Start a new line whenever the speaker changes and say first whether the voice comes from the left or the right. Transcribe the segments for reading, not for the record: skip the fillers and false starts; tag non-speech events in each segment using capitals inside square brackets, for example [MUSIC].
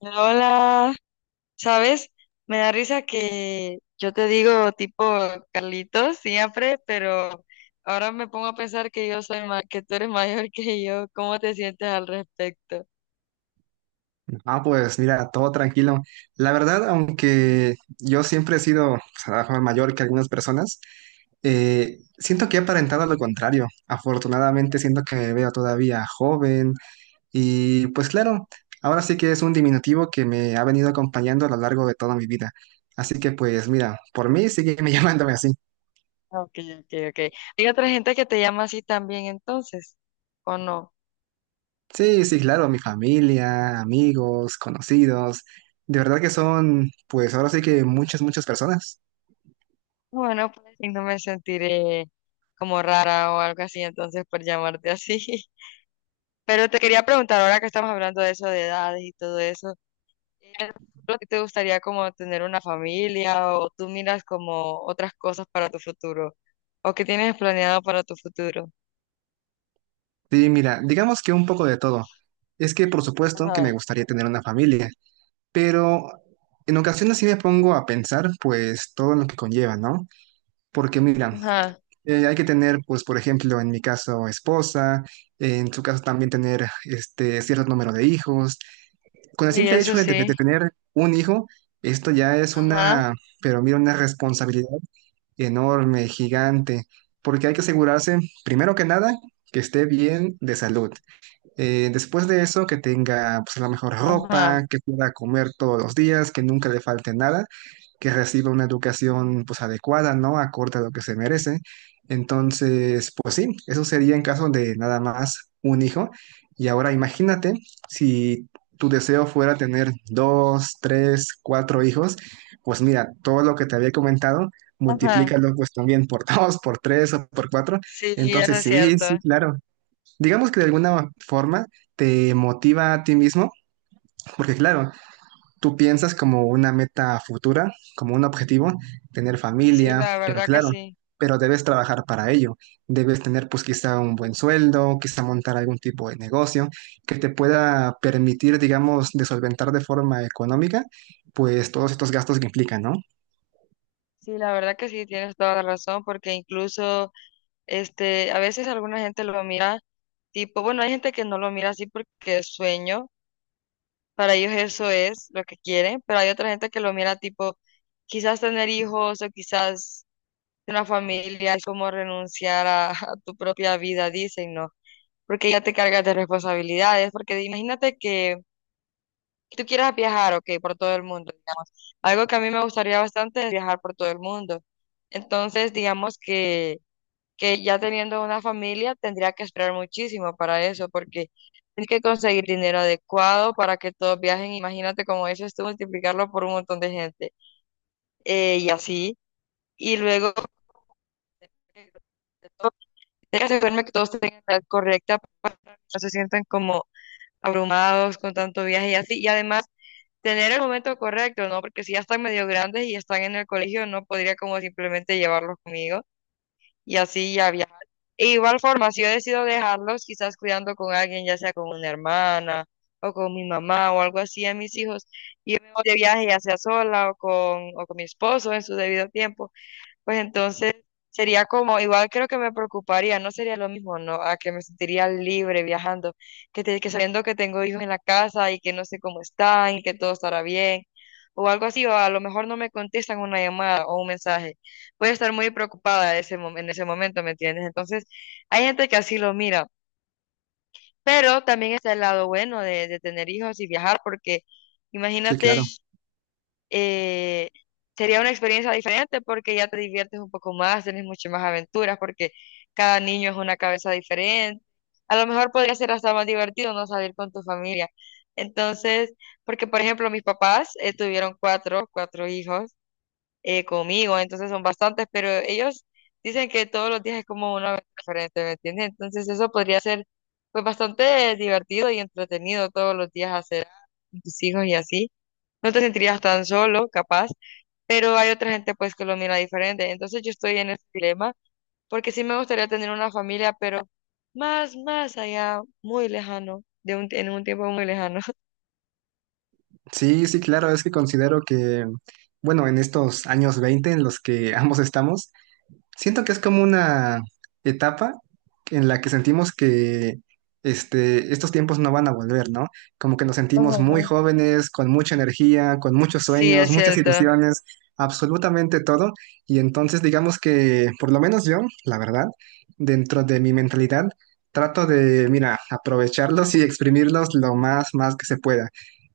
left: Hola, ¿sabes? Me da risa que yo te digo tipo Carlitos siempre, pero ahora me pongo a pensar que que tú eres mayor [LAUGHS] que yo. ¿Cómo te sientes al respecto?
right: Ah, pues mira, todo tranquilo. La verdad, aunque yo siempre he sido pues, a lo mejor mayor que algunas personas, siento que he aparentado lo contrario. Afortunadamente, siento que me veo todavía joven y pues claro, ahora sí que es un diminutivo que me ha venido acompañando a lo largo de toda mi vida. Así que pues mira, por mí sigue [LAUGHS] llamándome así.
left: Ah, Ok, ok, ok. ¿Hay otra gente que te llama así también entonces? ¿O no?
right: Sí, sí, claro, mi familia, amigos, conocidos, de verdad que son pues ahora sí que muchas, muchas personas.
left: Bueno, pues y no me sentiré como rara o algo así entonces por llamarte así. [LAUGHS] Pero te quería preguntar, ahora que estamos hablando de eso, de edades y todo eso. ¿En el futuro a ti te gustaría como tener una familia o tú miras como otras cosas para tu futuro o qué tienes planeado para tu futuro?
right: Sí, mira, digamos que un poco de todo. Es que por supuesto que me
left: Ajá.
right: gustaría tener una familia, pero en ocasiones sí me pongo a pensar pues todo lo que conlleva, ¿no? Porque mira,
left: Ajá,
right: hay que tener pues por ejemplo en mi caso esposa, en su caso también tener este cierto número de hijos. Con
left: sí,
right: el simple
left: eso
right: hecho de
left: sí.
right: tener un hijo, esto ya es
left: Ajá,
right: una, pero mira, una responsabilidad enorme, gigante, porque hay que asegurarse, primero que nada, que esté bien de salud. Después de eso, que tenga pues, la mejor
left: ajá,
right: ropa, que pueda comer todos los días, que nunca le falte nada, que reciba una educación pues adecuada, ¿no? Acorde a lo que se merece. Entonces, pues sí, eso sería en caso de nada más un hijo. Y ahora imagínate si tu deseo fuera tener dos, tres, cuatro hijos, pues mira, todo lo que te había comentado,
left: ajá.
right: multiplícalo pues también por [LAUGHS] dos, por tres o por cuatro.
left: Sí, eso
right: Entonces,
left: es
right: sí,
left: cierto.
right: sí, claro, digamos que de alguna forma te motiva a ti mismo, porque claro, tú piensas como una meta futura, como un objetivo, tener
left: Sí,
right: familia,
left: la
right: pero
left: verdad que
right: claro,
left: sí.
right: pero debes trabajar para ello, debes tener pues quizá un buen sueldo, quizá montar algún tipo de negocio que te pueda permitir, digamos, de solventar de forma económica, pues todos estos gastos que implican, ¿no?
left: Sí, la verdad que sí, tienes toda la razón porque incluso este, a veces alguna gente lo mira tipo, bueno, hay gente que no lo mira así porque es sueño. Para ellos eso es lo que quieren, pero hay otra gente que lo mira tipo, quizás tener hijos o quizás una familia es como renunciar a, [LAUGHS] a tu propia vida, dicen, ¿no? Porque ya te cargas de responsabilidades, porque imagínate que tú quieras viajar, ok, por todo el mundo, digamos. Algo que a mí me gustaría bastante es viajar por todo el mundo. Entonces, digamos que ya teniendo una familia tendría que esperar muchísimo para eso, porque tienes que conseguir dinero adecuado para que todos viajen. Imagínate, como dices tú, multiplicarlo por un montón de gente y así. Y luego, eh, todo- tienes que asegurarme que todos tengan la edad correcta para que no se sientan como abrumados con tanto viaje y así. Y además, tener el momento correcto, ¿no? Porque si ya están medio grandes y están en el colegio, no podría como simplemente llevarlos conmigo y así ya viajar. E igual forma, si yo decido dejarlos, quizás cuidando con alguien, ya sea con una hermana o con mi mamá o algo así a mis hijos, y yo me voy de viaje ya sea sola o con mi esposo en su debido tiempo pues entonces sería como, igual creo que me preocuparía, no sería lo mismo, ¿no? A que me sentiría libre viajando, que sabiendo que tengo hijos en la casa y que no sé cómo están y que todo estará bien, o algo así, o a lo mejor no me contestan una llamada o un mensaje. Voy a estar muy preocupada en ese momento, ¿me entiendes? Entonces, hay gente que así lo mira, pero también está el lado bueno de tener hijos y viajar, porque
right: Sí,
left: imagínate
right: claro.
left: eh, sería una experiencia diferente porque ya te diviertes un poco más, tenés muchas más aventuras porque cada niño es una cabeza diferente. A lo mejor podría ser hasta más divertido no salir con tu familia. Entonces, porque por ejemplo mis papás tuvieron cuatro, cuatro hijos conmigo, entonces son bastantes, pero ellos dicen que todos los días es como una aventura diferente, ¿me entiendes? Entonces eso podría ser pues bastante divertido y entretenido todos los días hacer con tus hijos y así. No te sentirías tan solo, capaz pero hay otra gente pues que lo mira diferente. Entonces yo estoy en ese dilema porque sí me gustaría tener una familia, pero más, más allá, muy lejano, en un tiempo muy lejano.
right: Sí, sí, claro, es que considero que, bueno, en estos años 20 en los que [LAUGHS] ambos estamos, siento que es como una etapa en la que sentimos que estos tiempos no van a volver, ¿no? Como que nos
left: [LAUGHS]
right: sentimos muy
left: Ajá,
right: jóvenes, con mucha energía, con muchos
left: sí, es
right: sueños, muchas
left: cierto.
right: ilusiones, absolutamente todo. Y entonces digamos que, por lo menos yo, la verdad, dentro de mi mentalidad, trato de, mira, aprovecharlos y exprimirlos lo más, más que se pueda.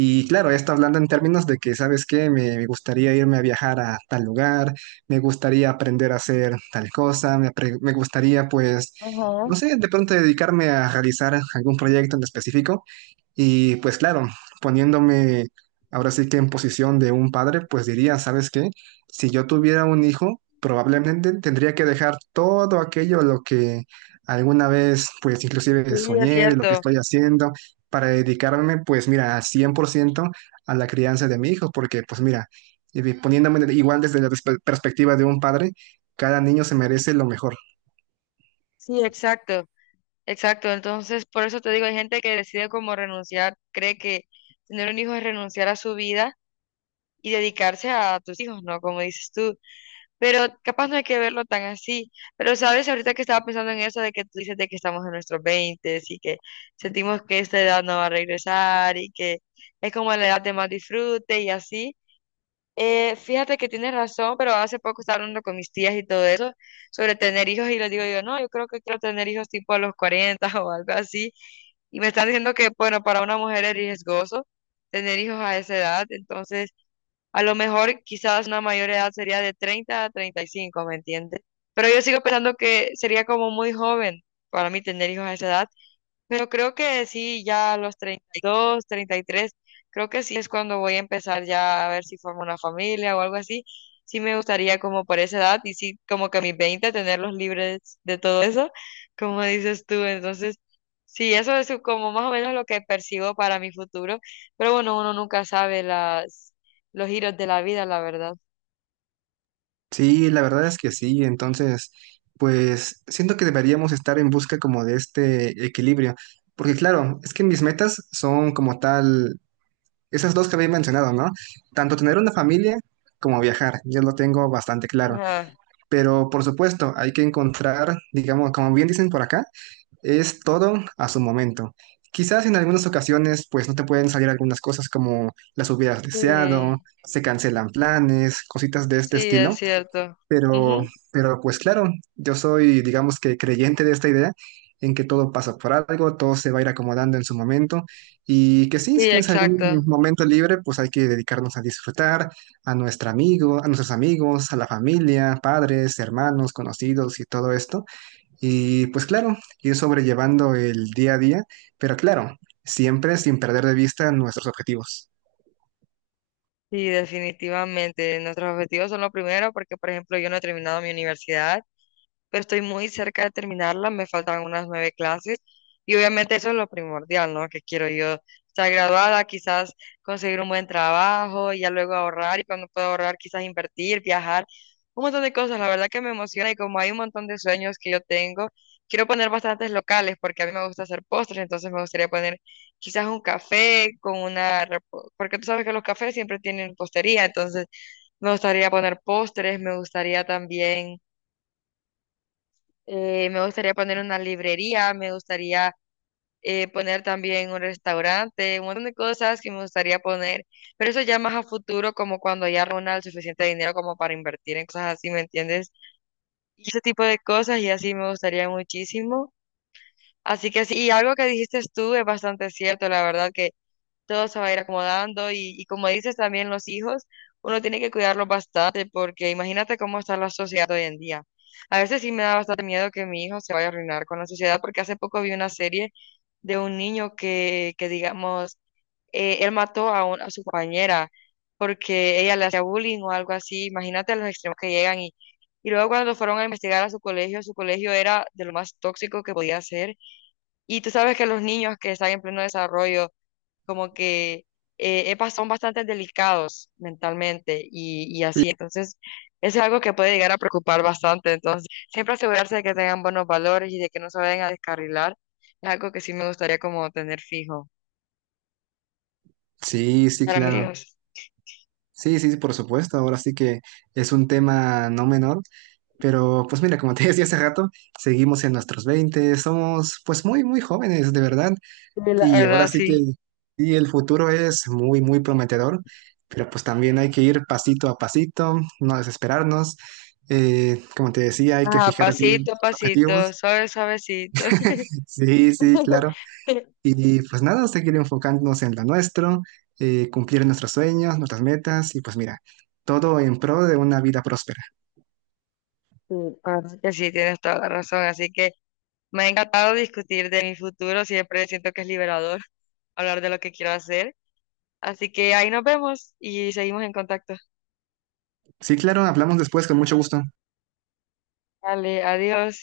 right: Y claro, esto hablando en términos de que, ¿sabes qué? Me gustaría irme a viajar a tal lugar, me gustaría aprender a hacer tal cosa, me gustaría pues,
left: Ajá,
right: no sé, de pronto dedicarme a realizar algún proyecto en específico y pues claro, poniéndome ahora sí que en posición de un padre, pues diría, ¿sabes qué? Si yo tuviera un hijo, probablemente tendría que dejar todo aquello a lo que alguna vez pues inclusive
left: sí, es
right: soñé de lo que
left: cierto.
right: estoy haciendo para dedicarme pues mira al 100% a la crianza de mi hijo, porque pues mira, poniéndome igual desde la perspectiva de un padre, cada niño se merece lo mejor.
left: Sí, exacto, exacto. Entonces, por eso te digo, hay gente que decide como renunciar, cree que tener un hijo es renunciar a su vida y dedicarse a tus hijos, ¿no? Como dices tú. Pero capaz no hay que verlo tan así. Pero sabes, ahorita que estaba pensando en eso de que tú dices de que estamos en nuestros 20 y que sentimos que esta edad no va a regresar y que es como la edad de más disfrute y así. Fíjate que tienes razón, pero hace poco estaba hablando con mis tías y todo eso sobre tener hijos y les digo yo, no, yo creo que quiero tener hijos tipo a los 40 [LAUGHS] o algo así. Y me están diciendo que, bueno, para una mujer es riesgoso tener hijos a esa edad. Entonces... A lo mejor quizás una mayor edad sería de 30 a 35, ¿me entiendes? Pero yo sigo pensando que sería como muy joven para mí tener hijos a esa edad, pero creo que sí, ya a los 32, 33 creo que sí es cuando voy a empezar ya a ver si formo una familia o algo así. Sí me gustaría como por esa edad y sí como que a mis 20 tenerlos libres de todo eso, como dices tú. Entonces, sí, eso es como más o menos lo que percibo para mi futuro. Pero bueno, uno nunca sabe las, los giros de la vida, la verdad.
right: Sí, la verdad es que sí. Entonces, pues siento que deberíamos estar en busca como de este equilibrio. Porque claro, es que mis metas son como tal, esas dos que había mencionado, ¿no? Tanto tener una familia como viajar. Yo lo tengo bastante claro.
left: Ajá.
right: Pero por supuesto, hay que encontrar, digamos, como bien dicen por acá, es todo a su momento. Quizás en algunas ocasiones pues no te pueden salir algunas cosas como las hubieras deseado,
left: Sí,
right: se cancelan planes, cositas de este
left: sí,
right: estilo,
left: es cierto.
right: pero
left: Ujú.
right: pero pues claro, yo soy digamos que creyente de esta idea en que todo pasa por algo, todo se va a ir acomodando en su momento y que sí, si
left: Sí,
right: tienes
left: exacto.
right: algún momento libre, pues hay que dedicarnos a disfrutar a nuestro amigo, a nuestros amigos, a la familia, padres, hermanos, conocidos y todo esto. Y pues claro, ir sobrellevando el día a día, pero claro, siempre sin perder de vista nuestros objetivos.
left: Sí, definitivamente. Nuestros objetivos son lo primero porque, por ejemplo, yo no he terminado mi universidad pero estoy muy cerca de terminarla, me faltan unas nueve clases y obviamente eso es lo primordial, ¿no? Que quiero yo estar graduada, quizás conseguir un buen trabajo y ya luego ahorrar y cuando pueda ahorrar quizás invertir, viajar, un montón de cosas, la verdad que me emociona y como hay un montón de sueños que yo tengo, quiero poner bastantes locales porque a mí me gusta hacer postres, entonces me gustaría poner quizás un café con porque tú sabes que los cafés siempre tienen postería, entonces... Me gustaría poner postres, me gustaría también me gustaría poner una librería, me gustaría poner también un restaurante, un montón de cosas que me gustaría poner, pero eso ya más a futuro, como cuando ya reúna el suficiente dinero como para invertir en cosas así, ¿me entiendes? Y ese tipo de cosas y así me gustaría muchísimo. Así que sí, y algo que dijiste tú es bastante cierto, la verdad que todo se va a ir acomodando como dices también los hijos, uno tiene que cuidarlos bastante porque imagínate cómo está la sociedad hoy en día. A veces sí me da bastante miedo que mi hijo se vaya a arruinar con la sociedad porque hace poco vi una serie de un niño que digamos, él mató a, a su compañera porque ella le hacía bullying o algo así. Imagínate los extremos que llegan luego cuando fueron a investigar a su colegio era de lo más tóxico que podía ser. Y tú sabes que los niños que están en pleno desarrollo, como que son bastante delicados mentalmente así. Entonces, eso es algo que puede llegar a preocupar bastante. Entonces, siempre asegurarse de que tengan buenos valores y de que no se vayan a descarrilar es algo que sí me gustaría como tener fijo
right: Sí, sí,
left: para mis
right: claro.
left: hijos.
right: Sí, sí, sí, por supuesto. Ahora sí que es un tema no menor. Pero pues mira, como te [LAUGHS] decía hace rato, seguimos en nuestros veinte, somos pues muy, muy jóvenes, de verdad.
left: Sí, la
right: Y ahora
left: verdad,
right: sí que
left: sí.
right: sí, el futuro es muy, muy prometedor, pero pues también hay que ir pasito a pasito, no desesperarnos. Como te decía, hay que
left: Ajá,
right: fijar bien
left: pasito a
right: nuestros
left: pasito,
right: objetivos.
left: suave, suavecito.
right: Sí, sí,
left: [LAUGHS]
right: claro. Y pues nada, seguir enfocándonos en lo nuestro, cumplir nuestros sueños, nuestras metas y pues mira, todo en pro de una vida próspera.
left: Sí, la verdad que sí, tienes toda la razón. Así que me ha encantado discutir de mi futuro. Siempre siento que es liberador [LAUGHS] hablar de lo que quiero hacer. Así que ahí nos vemos y seguimos en contacto.
right: Sí, claro, hablamos después con mucho gusto.
left: Vale, adiós.